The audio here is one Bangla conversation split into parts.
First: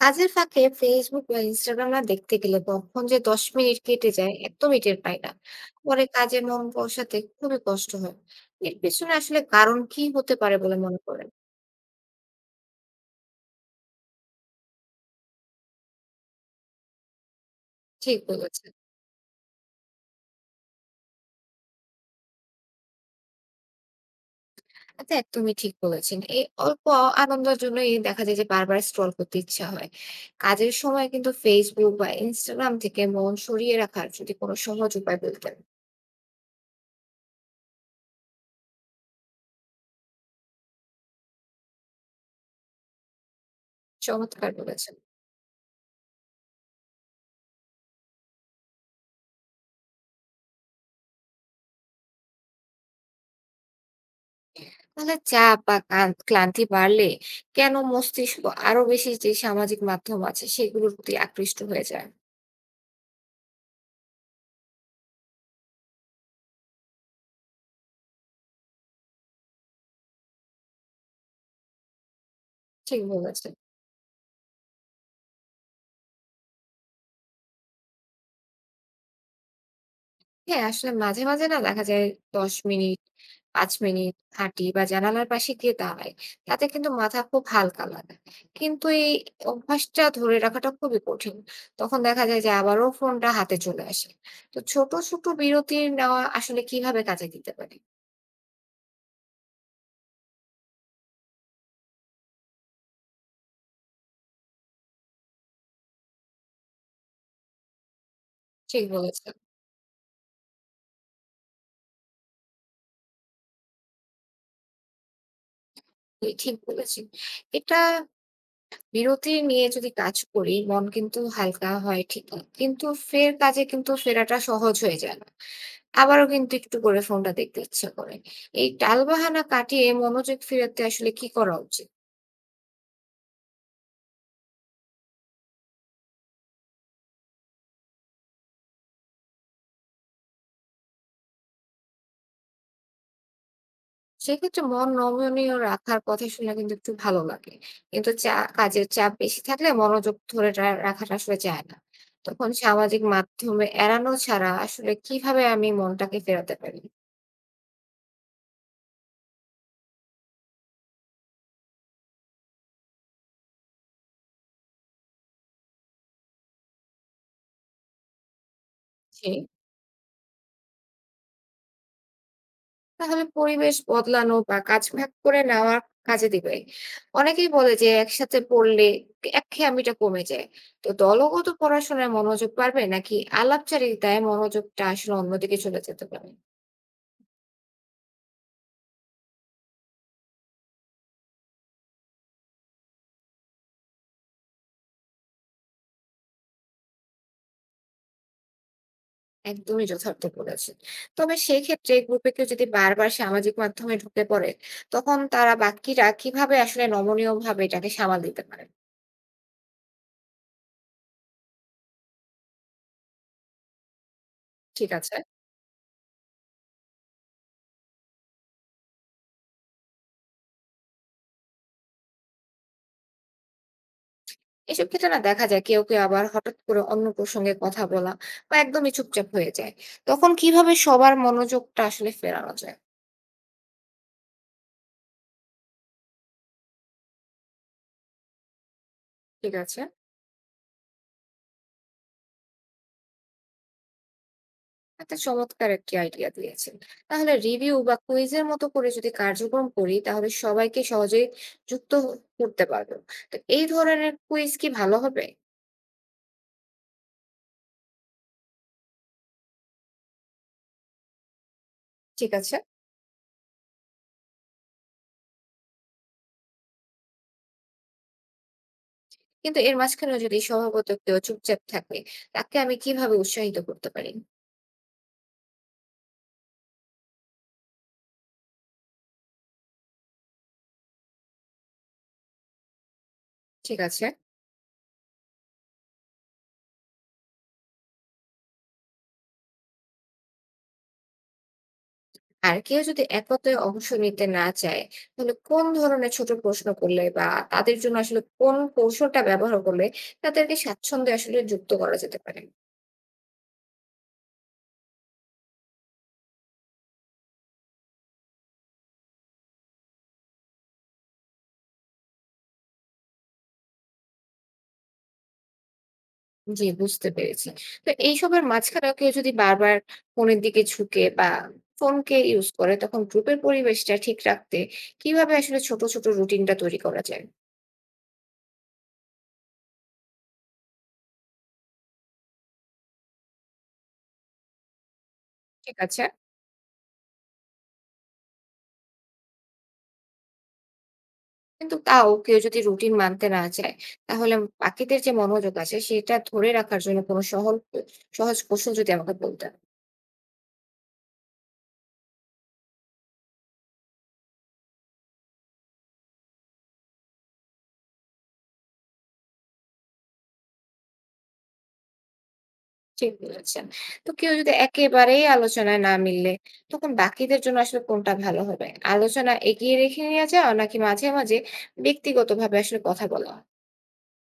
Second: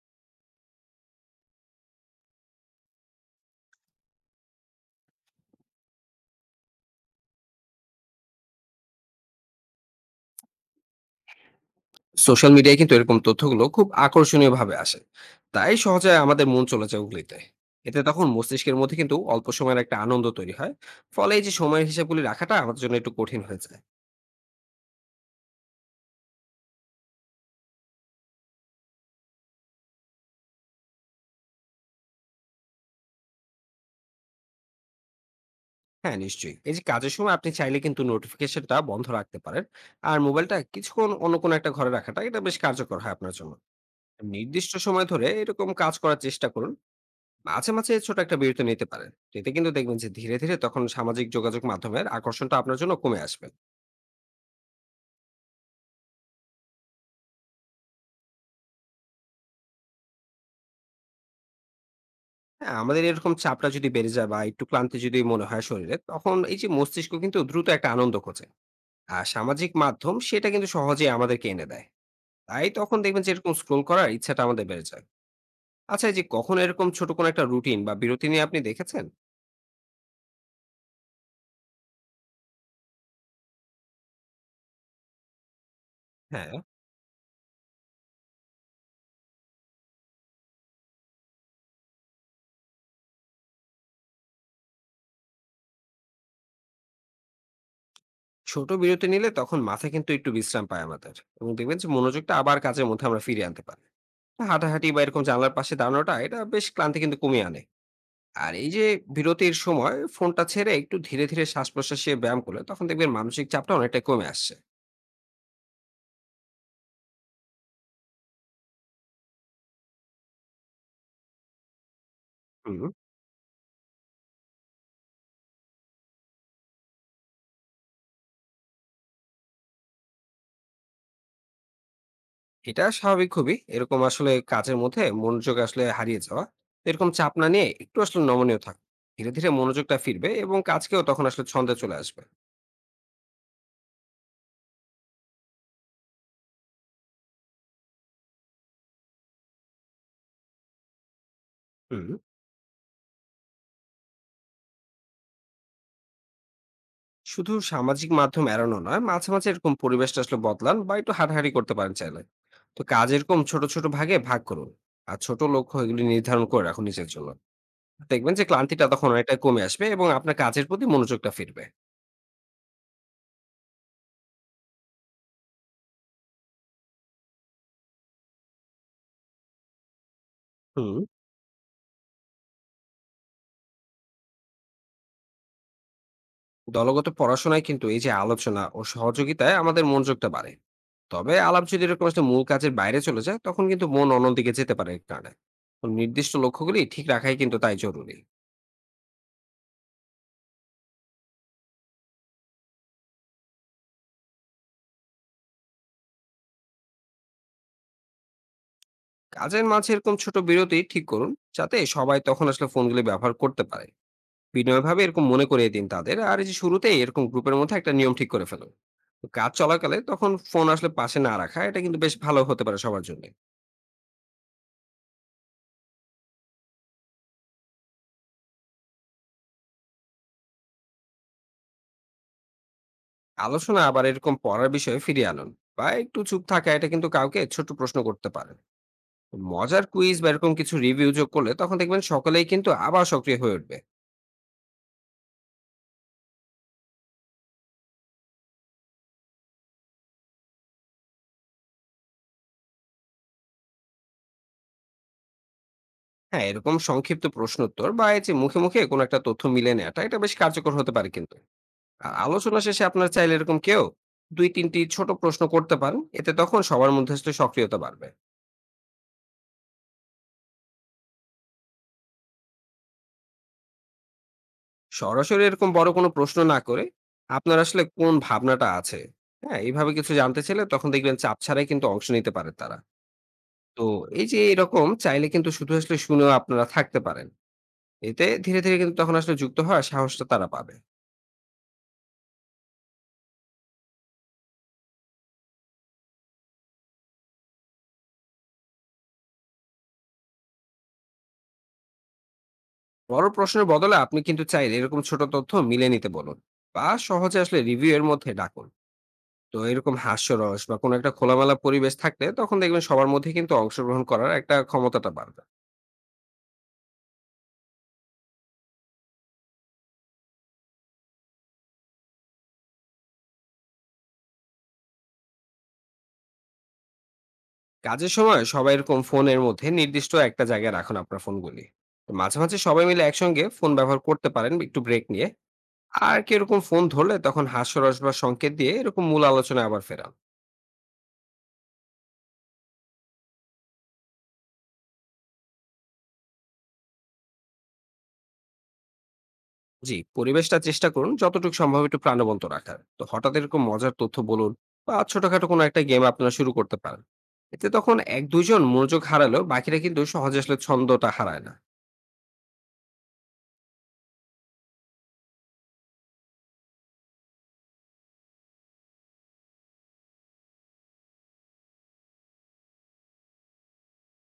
কাজের ফাঁকে ফেসবুক বা ইনস্টাগ্রাম না দেখতে গেলে কখন যে 10 মিনিট কেটে যায় একদমই টের পাই না। পরে কাজে মন বসাতে খুবই কষ্ট হয়। এর পেছনে আসলে কারণ কি হতে পারে বলে মনে করেন? সোশ্যাল মিডিয়ায় কিন্তু এরকম তথ্যগুলো খুব আকর্ষণীয় ভাবে আসে। তাই সহজে আমাদের মন চলে যায় ওগুলিতে। এতে ঠিক তখন বলেছেন। মস্তিষ্কের মধ্যে কিন্তু অল্প সময়ের একটা আনন্দ তৈরি হয়। ফলে এই যে সময়ের হিসাবগুলি রাখাটা আমাদের জন্য একটু কঠিন হয়ে যায়। আচ্ছা, একদমই ঠিক বলেছেন। এই অল্প আনন্দের জন্যই দেখা যায় যে বারবার স্ক্রল করতে ইচ্ছা হয়। কাজের সময় কিন্তু ফেসবুক বা ইনস্টাগ্রাম থেকে মন সরিয়ে রাখার যদি কোনো সহজ উপায় বলতেন। হ্যাঁ, নিশ্চয়ই। এই যে কাজের সময় আপনি চাইলে কিন্তু নোটিফিকেশনটা বন্ধ রাখতে পারেন। আর মোবাইলটা কিছুক্ষণ অন্য কোনো একটা ঘরে রাখাটা এটা বেশ কার্যকর হয় আপনার জন্য। চমৎকার নির্দিষ্ট বলেছেন। সময় ধরে এরকম কাজ করার চেষ্টা করুন। মাঝে, মাঝে ছোট একটা বিরতি নিতে পারেন। এতে কিন্তু দেখবেন যে ধীরে, ধীরে তখন সামাজিক যোগাযোগ মাধ্যমের আকর্ষণটা আপনার জন্য কমে আসবে। তাহলে চাপ বা ক্লান্তি বাড়লে কেন মস্তিষ্ক আরো বেশি যে সামাজিক মাধ্যম আছে সেগুলোর প্রতি আকৃষ্ট হয়ে যায়? হ্যাঁ, আমাদের এরকম চাপটা যদি বেড়ে যায় বা একটু ক্লান্তি যদি মনে হয় শরীরে, তখন এই যে মস্তিষ্ক কিন্তু দ্রুত একটা আনন্দ খোঁজে। আর সামাজিক মাধ্যম সেটা কিন্তু সহজে আমাদেরকে এনে দেয়। তাই তখন ঠিক দেখবেন যে বলেছেন। এরকম স্ক্রোল করার ইচ্ছাটা আমাদের বেড়ে যায়। আচ্ছা, এই যে কখন এরকম ছোট কোনো একটা রুটিন বা বিরতি নিয়ে আপনি দেখেছেন? হ্যাঁ, আসলে মাঝে মাঝে না দেখা যায় 10 মিনিট, 5 মিনিট হাঁটি বা জানালার পাশে গিয়ে দাঁড়াই। হ্যাঁ, তাতে কিন্তু মাথা খুব হালকা লাগে, কিন্তু এই অভ্যাসটা ধরে রাখাটা খুবই কঠিন। তখন দেখা যায় যে আবারও ফোনটা হাতে চলে আসে। তো ছোট ছোট বিরতি নেওয়া আসলে কিভাবে কাজে দিতে পারে? ছোট বিরতি নিলে তখন মাথা কিন্তু একটু বিশ্রাম পায় আমাদের, এবং দেখবেন যে মনোযোগটা আবার কাজের মধ্যে আমরা ফিরিয়ে আনতে পারি। হাঁটাহাঁটি বা এরকম জানলার পাশে দাঁড়ানোটা এটা বেশ ক্লান্তি কিন্তু কমিয়ে আনে। আর এই ঠিক যে বলেছেন। বিরতির সময় ফোনটা ছেড়ে একটু ধীরে ধীরে শ্বাস প্রশ্বাসে ব্যায়াম করলে, তখন দেখবেন মানসিক চাপটা অনেকটা কমে আসছে। ঠিক বলেছেন। এটা, বিরতি নিয়ে যদি কাজ করি মন কিন্তু হালকা হয় ঠিকই, হুম, কিন্তু ফের কাজে কিন্তু ফেরাটা সহজ হয়ে যায় না। আবারও কিন্তু একটু করে ফোনটা দেখতে ইচ্ছে করে। এই টালবাহানা কাটিয়ে মনোযোগ ফেরাতে আসলে কি করা উচিত? এটা স্বাভাবিক খুবই, এরকম আসলে কাজের মধ্যে মনোযোগ আসলে হারিয়ে যাওয়া। এরকম চাপ না নিয়ে একটু আসলে নমনীয় থাক। ধীরে ধীরে মনোযোগটা ফিরবে এবং কাজকেও তখন আসলে ছন্দে চলে আসবে। সেক্ষেত্রে মন নমনীয় রাখার কথা শুনে কিন্তু একটু ভালো লাগে। কিন্তু চা কাজের চাপ বেশি থাকলে মনোযোগ ধরে রাখাটা আসলে যায় না। হুম। তখন সামাজিক মাধ্যমে এড়ানো ছাড়া আসলে কিভাবে আমি মনটাকে ফেরাতে পারি? শুধু সামাজিক মাধ্যম এড়ানো নয়, মাঝে মাঝে এরকম পরিবেশটা আসলে বদলান বা একটু হাঁটাহাঁটি করতে পারেন চাইলে। তো কাজ এরকম ছোট ছোট ভাগে ভাগ করুন। আর ছোট লক্ষ্য এগুলি নির্ধারণ করে রাখুন নিজের জন্য। দেখবেন যে ক্লান্তিটা তখন অনেকটা কমে আসবে এবং আপনার কাজের প্রতি মনোযোগটা ফিরবে। তাহলে পরিবেশ বদলানো বা কাজ ভাগ করে নেওয়া কাজে দিবে। অনেকেই বলে যে একসাথে পড়লে একঘেয়েমিটা কমে যায়। তো হুম। দলগত পড়াশোনায় মনোযোগ বাড়বে নাকি আলাপচারিতায় মনোযোগটা আসলে অন্যদিকে চলে যেতে পারে? দলগত পড়াশোনায় কিন্তু এই যে আলোচনা ও সহযোগিতায় আমাদের মনোযোগটা বাড়ে। তবে আলাপ যদি এরকম একটা মূল কাজের বাইরে চলে যায়, তখন কিন্তু মন অন্যদিকে যেতে পারে এর কারণে। তো নির্দিষ্ট লক্ষ্যগুলি ঠিক রাখাই কিন্তু তাই জরুরি। একদমই যথার্থ বলেছেন। তবে সেক্ষেত্রে গ্রুপে কেউ যদি বারবার সামাজিক মাধ্যমে ঢুকে পড়ে, তখন তারা বাকিরা কিভাবে আসলে নমনীয়ভাবে এটাকে সামাল দিতে পারে? কাজের মাঝে এরকম ছোট বিরতি ঠিক করুন, যাতে সবাই তখন আসলে ফোনগুলি ব্যবহার করতে পারে। বিনয় ঠিক ভাবে আছে। এরকম মনে করিয়ে দিন তাদের, আর এই যে শুরুতেই এরকম গ্রুপের মধ্যে একটা নিয়ম ঠিক করে ফেলুন। তো কাজ চলাকালে তখন ফোন আসলে পাশে না রাখা, এটা কিন্তু বেশ ভালো হতে পারে সবার জন্য। এসব ক্ষেত্রে না দেখা যায় কেউ কেউ আবার হঠাৎ করে অন্য প্রসঙ্গে কথা বলা বা একদমই চুপচাপ হয়ে যায়। তখন কিভাবে সবার মনোযোগটা আসলে ফেরানো যায়? আলোচনা আবার এরকম পড়ার বিষয়ে ফিরিয়ে আনুন। বা একটু চুপ থাকা, এটা কিন্তু কাউকে ছোট প্রশ্ন করতে পারেন। ঠিক আছে। মজার কুইজ বা এরকম কিছু রিভিউ যোগ করলে তখন দেখবেন সকলেই কিন্তু আবার সক্রিয় হয়ে উঠবে। একটা চমৎকার একটি আইডিয়া দিয়েছেন। তাহলে রিভিউ বা কুইজের মতো করে যদি কার্যক্রম করি তাহলে সবাইকে সহজেই যুক্ত করতে পারবো। তো এই ধরনের কুইজ কি ভালো হবে? হ্যাঁ, এরকম সংক্ষিপ্ত প্রশ্নোত্তর বা এই যে মুখে মুখে কোনো একটা তথ্য মিলে নেওয়াটা, এটা বেশ কার্যকর হতে পারে কিন্তু। আর ঠিক আছে। আলোচনা শেষে আপনার চাইলে এরকম কেউ 2-3টি ছোট প্রশ্ন করতে পারেন। এতে তখন সবার মধ্যে আসলে সক্রিয়তা বাড়বে। কিন্তু এর মাঝখানেও যদি স্বভাবত কেউ চুপচাপ থাকে তাকে আমি কিভাবে উৎসাহিত করতে পারি? সরাসরি এরকম বড় কোনো প্রশ্ন না করে, আপনার আসলে কোন ভাবনাটা আছে, হ্যাঁ এইভাবে কিছু জানতে চাইলে তখন দেখবেন চাপ ছাড়াই কিন্তু অংশ নিতে পারে তারা। ঠিক তো আছে। এই যে এরকম চাইলে কিন্তু শুধু আসলে শুনেও আপনারা থাকতে পারেন। এতে ধীরে, ধীরে কিন্তু তখন আসলে যুক্ত হওয়ার সাহসটা তারা পাবে। আর কেউ যদি একতায় অংশ নিতে না চায় তাহলে কোন ধরনের ছোট প্রশ্ন করলে বা তাদের জন্য আসলে কোন কৌশলটা ব্যবহার করলে তাদেরকে স্বাচ্ছন্দ্যে আসলে যুক্ত করা যেতে পারে? বড় প্রশ্নের বদলে আপনি কিন্তু চাইলে এরকম ছোট তথ্য মিলিয়ে নিতে বলুন, বা সহজে আসলে রিভিউ এর মধ্যে ডাকুন। তো এরকম হাস্যরস বা কোনো একটা খোলামেলা পরিবেশ থাকলে তখন দেখবেন সবার মধ্যে কিন্তু অংশগ্রহণ করার একটা ক্ষমতাটা বাড়বে। জি, বুঝতে পেরেছি। তো এইসবের মাঝখানেও কেউ যদি বারবার ফোনের দিকে ঝুঁকে বা ফোনকে ইউজ করে তখন গ্রুপের পরিবেশটা ঠিক রাখতে কিভাবে আসলে ছোট ছোট রুটিনটা তৈরি করা যায়? কাজের সময় সবাই এরকম ফোনের মধ্যে নির্দিষ্ট একটা জায়গায় রাখুন আপনার ফোনগুলি। তো মাঝে, মাঝে সবাই মিলে একসঙ্গে ফোন ব্যবহার করতে পারেন একটু ব্রেক নিয়ে। ঠিক আছে। আর কি এরকম ফোন ধরলে তখন হাস্যরস বা সংকেত দিয়ে এরকম মূল আলোচনায় আবার ফেরান। কিন্তু তাও কেউ যদি রুটিন মানতে না চায়, তাহলে পাখিদের যে মনোযোগ আছে সেটা ধরে রাখার জন্য কোনো সহজ কৌশল যদি আমাকে বলতেন। জি, পরিবেশটা চেষ্টা করুন যতটুকু সম্ভব একটু প্রাণবন্ত রাখার। তো হঠাৎ এরকম মজার তথ্য বলুন, বা ছোটখাটো কোনো একটা গেম আপনারা শুরু করতে পারেন। এতে তখন এক দুইজন মনোযোগ হারালেও বাকিরা কিন্তু সহজে আসলে ছন্দটা হারায় না। ঠিক বলেছেন। তো কেউ যদি একেবারেই আলোচনায় না মিললে, তখন বাকিদের জন্য আসলে কোনটা ভালো হবে? আলোচনা এগিয়ে রেখে নিয়ে যাওয়া নাকি মাঝে, মাঝে ব্যক্তিগতভাবে আসলে কথা বলা?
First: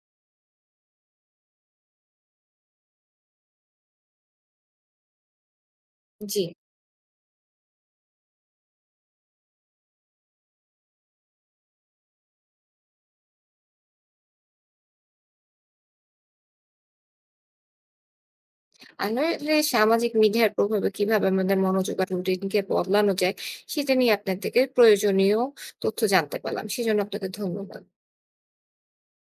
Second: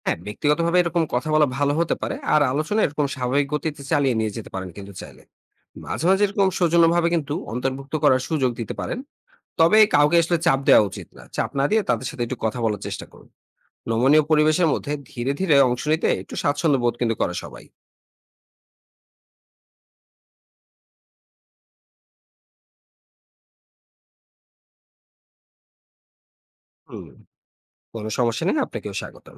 হ্যাঁ, ব্যক্তিগতভাবে এরকম কথা বলা ভালো হতে পারে। আর আলোচনা এরকম স্বাভাবিক গতিতে চালিয়ে নিয়ে যেতে পারেন কিন্তু চাইলে। মাঝে মাঝে জি। এরকম সৌজন্যভাবে কিন্তু অন্তর্ভুক্ত করার সুযোগ দিতে পারেন। তবে কাউকে আসলে চাপ দেওয়া উচিত না। চাপ না দিয়ে তাদের সাথে একটু কথা বলার চেষ্টা করুন। নমনীয় পরিবেশের মধ্যে ধীরে ধীরে অংশ নিতে একটু স্বাচ্ছন্দ্য বোধ কিন্তু করে সবাই। আসলে সামাজিক মিডিয়ার প্রভাবে কিভাবে আমাদের মনোযোগ আর রুটিনকে বদলানো যায়, সেটা নিয়ে আপনার থেকে প্রয়োজনীয় তথ্য জানতে পারলাম। সেজন্য হুম, আপনাকে ধন্যবাদ। কোনো সমস্যা নেই, আপনাকেও স্বাগতম।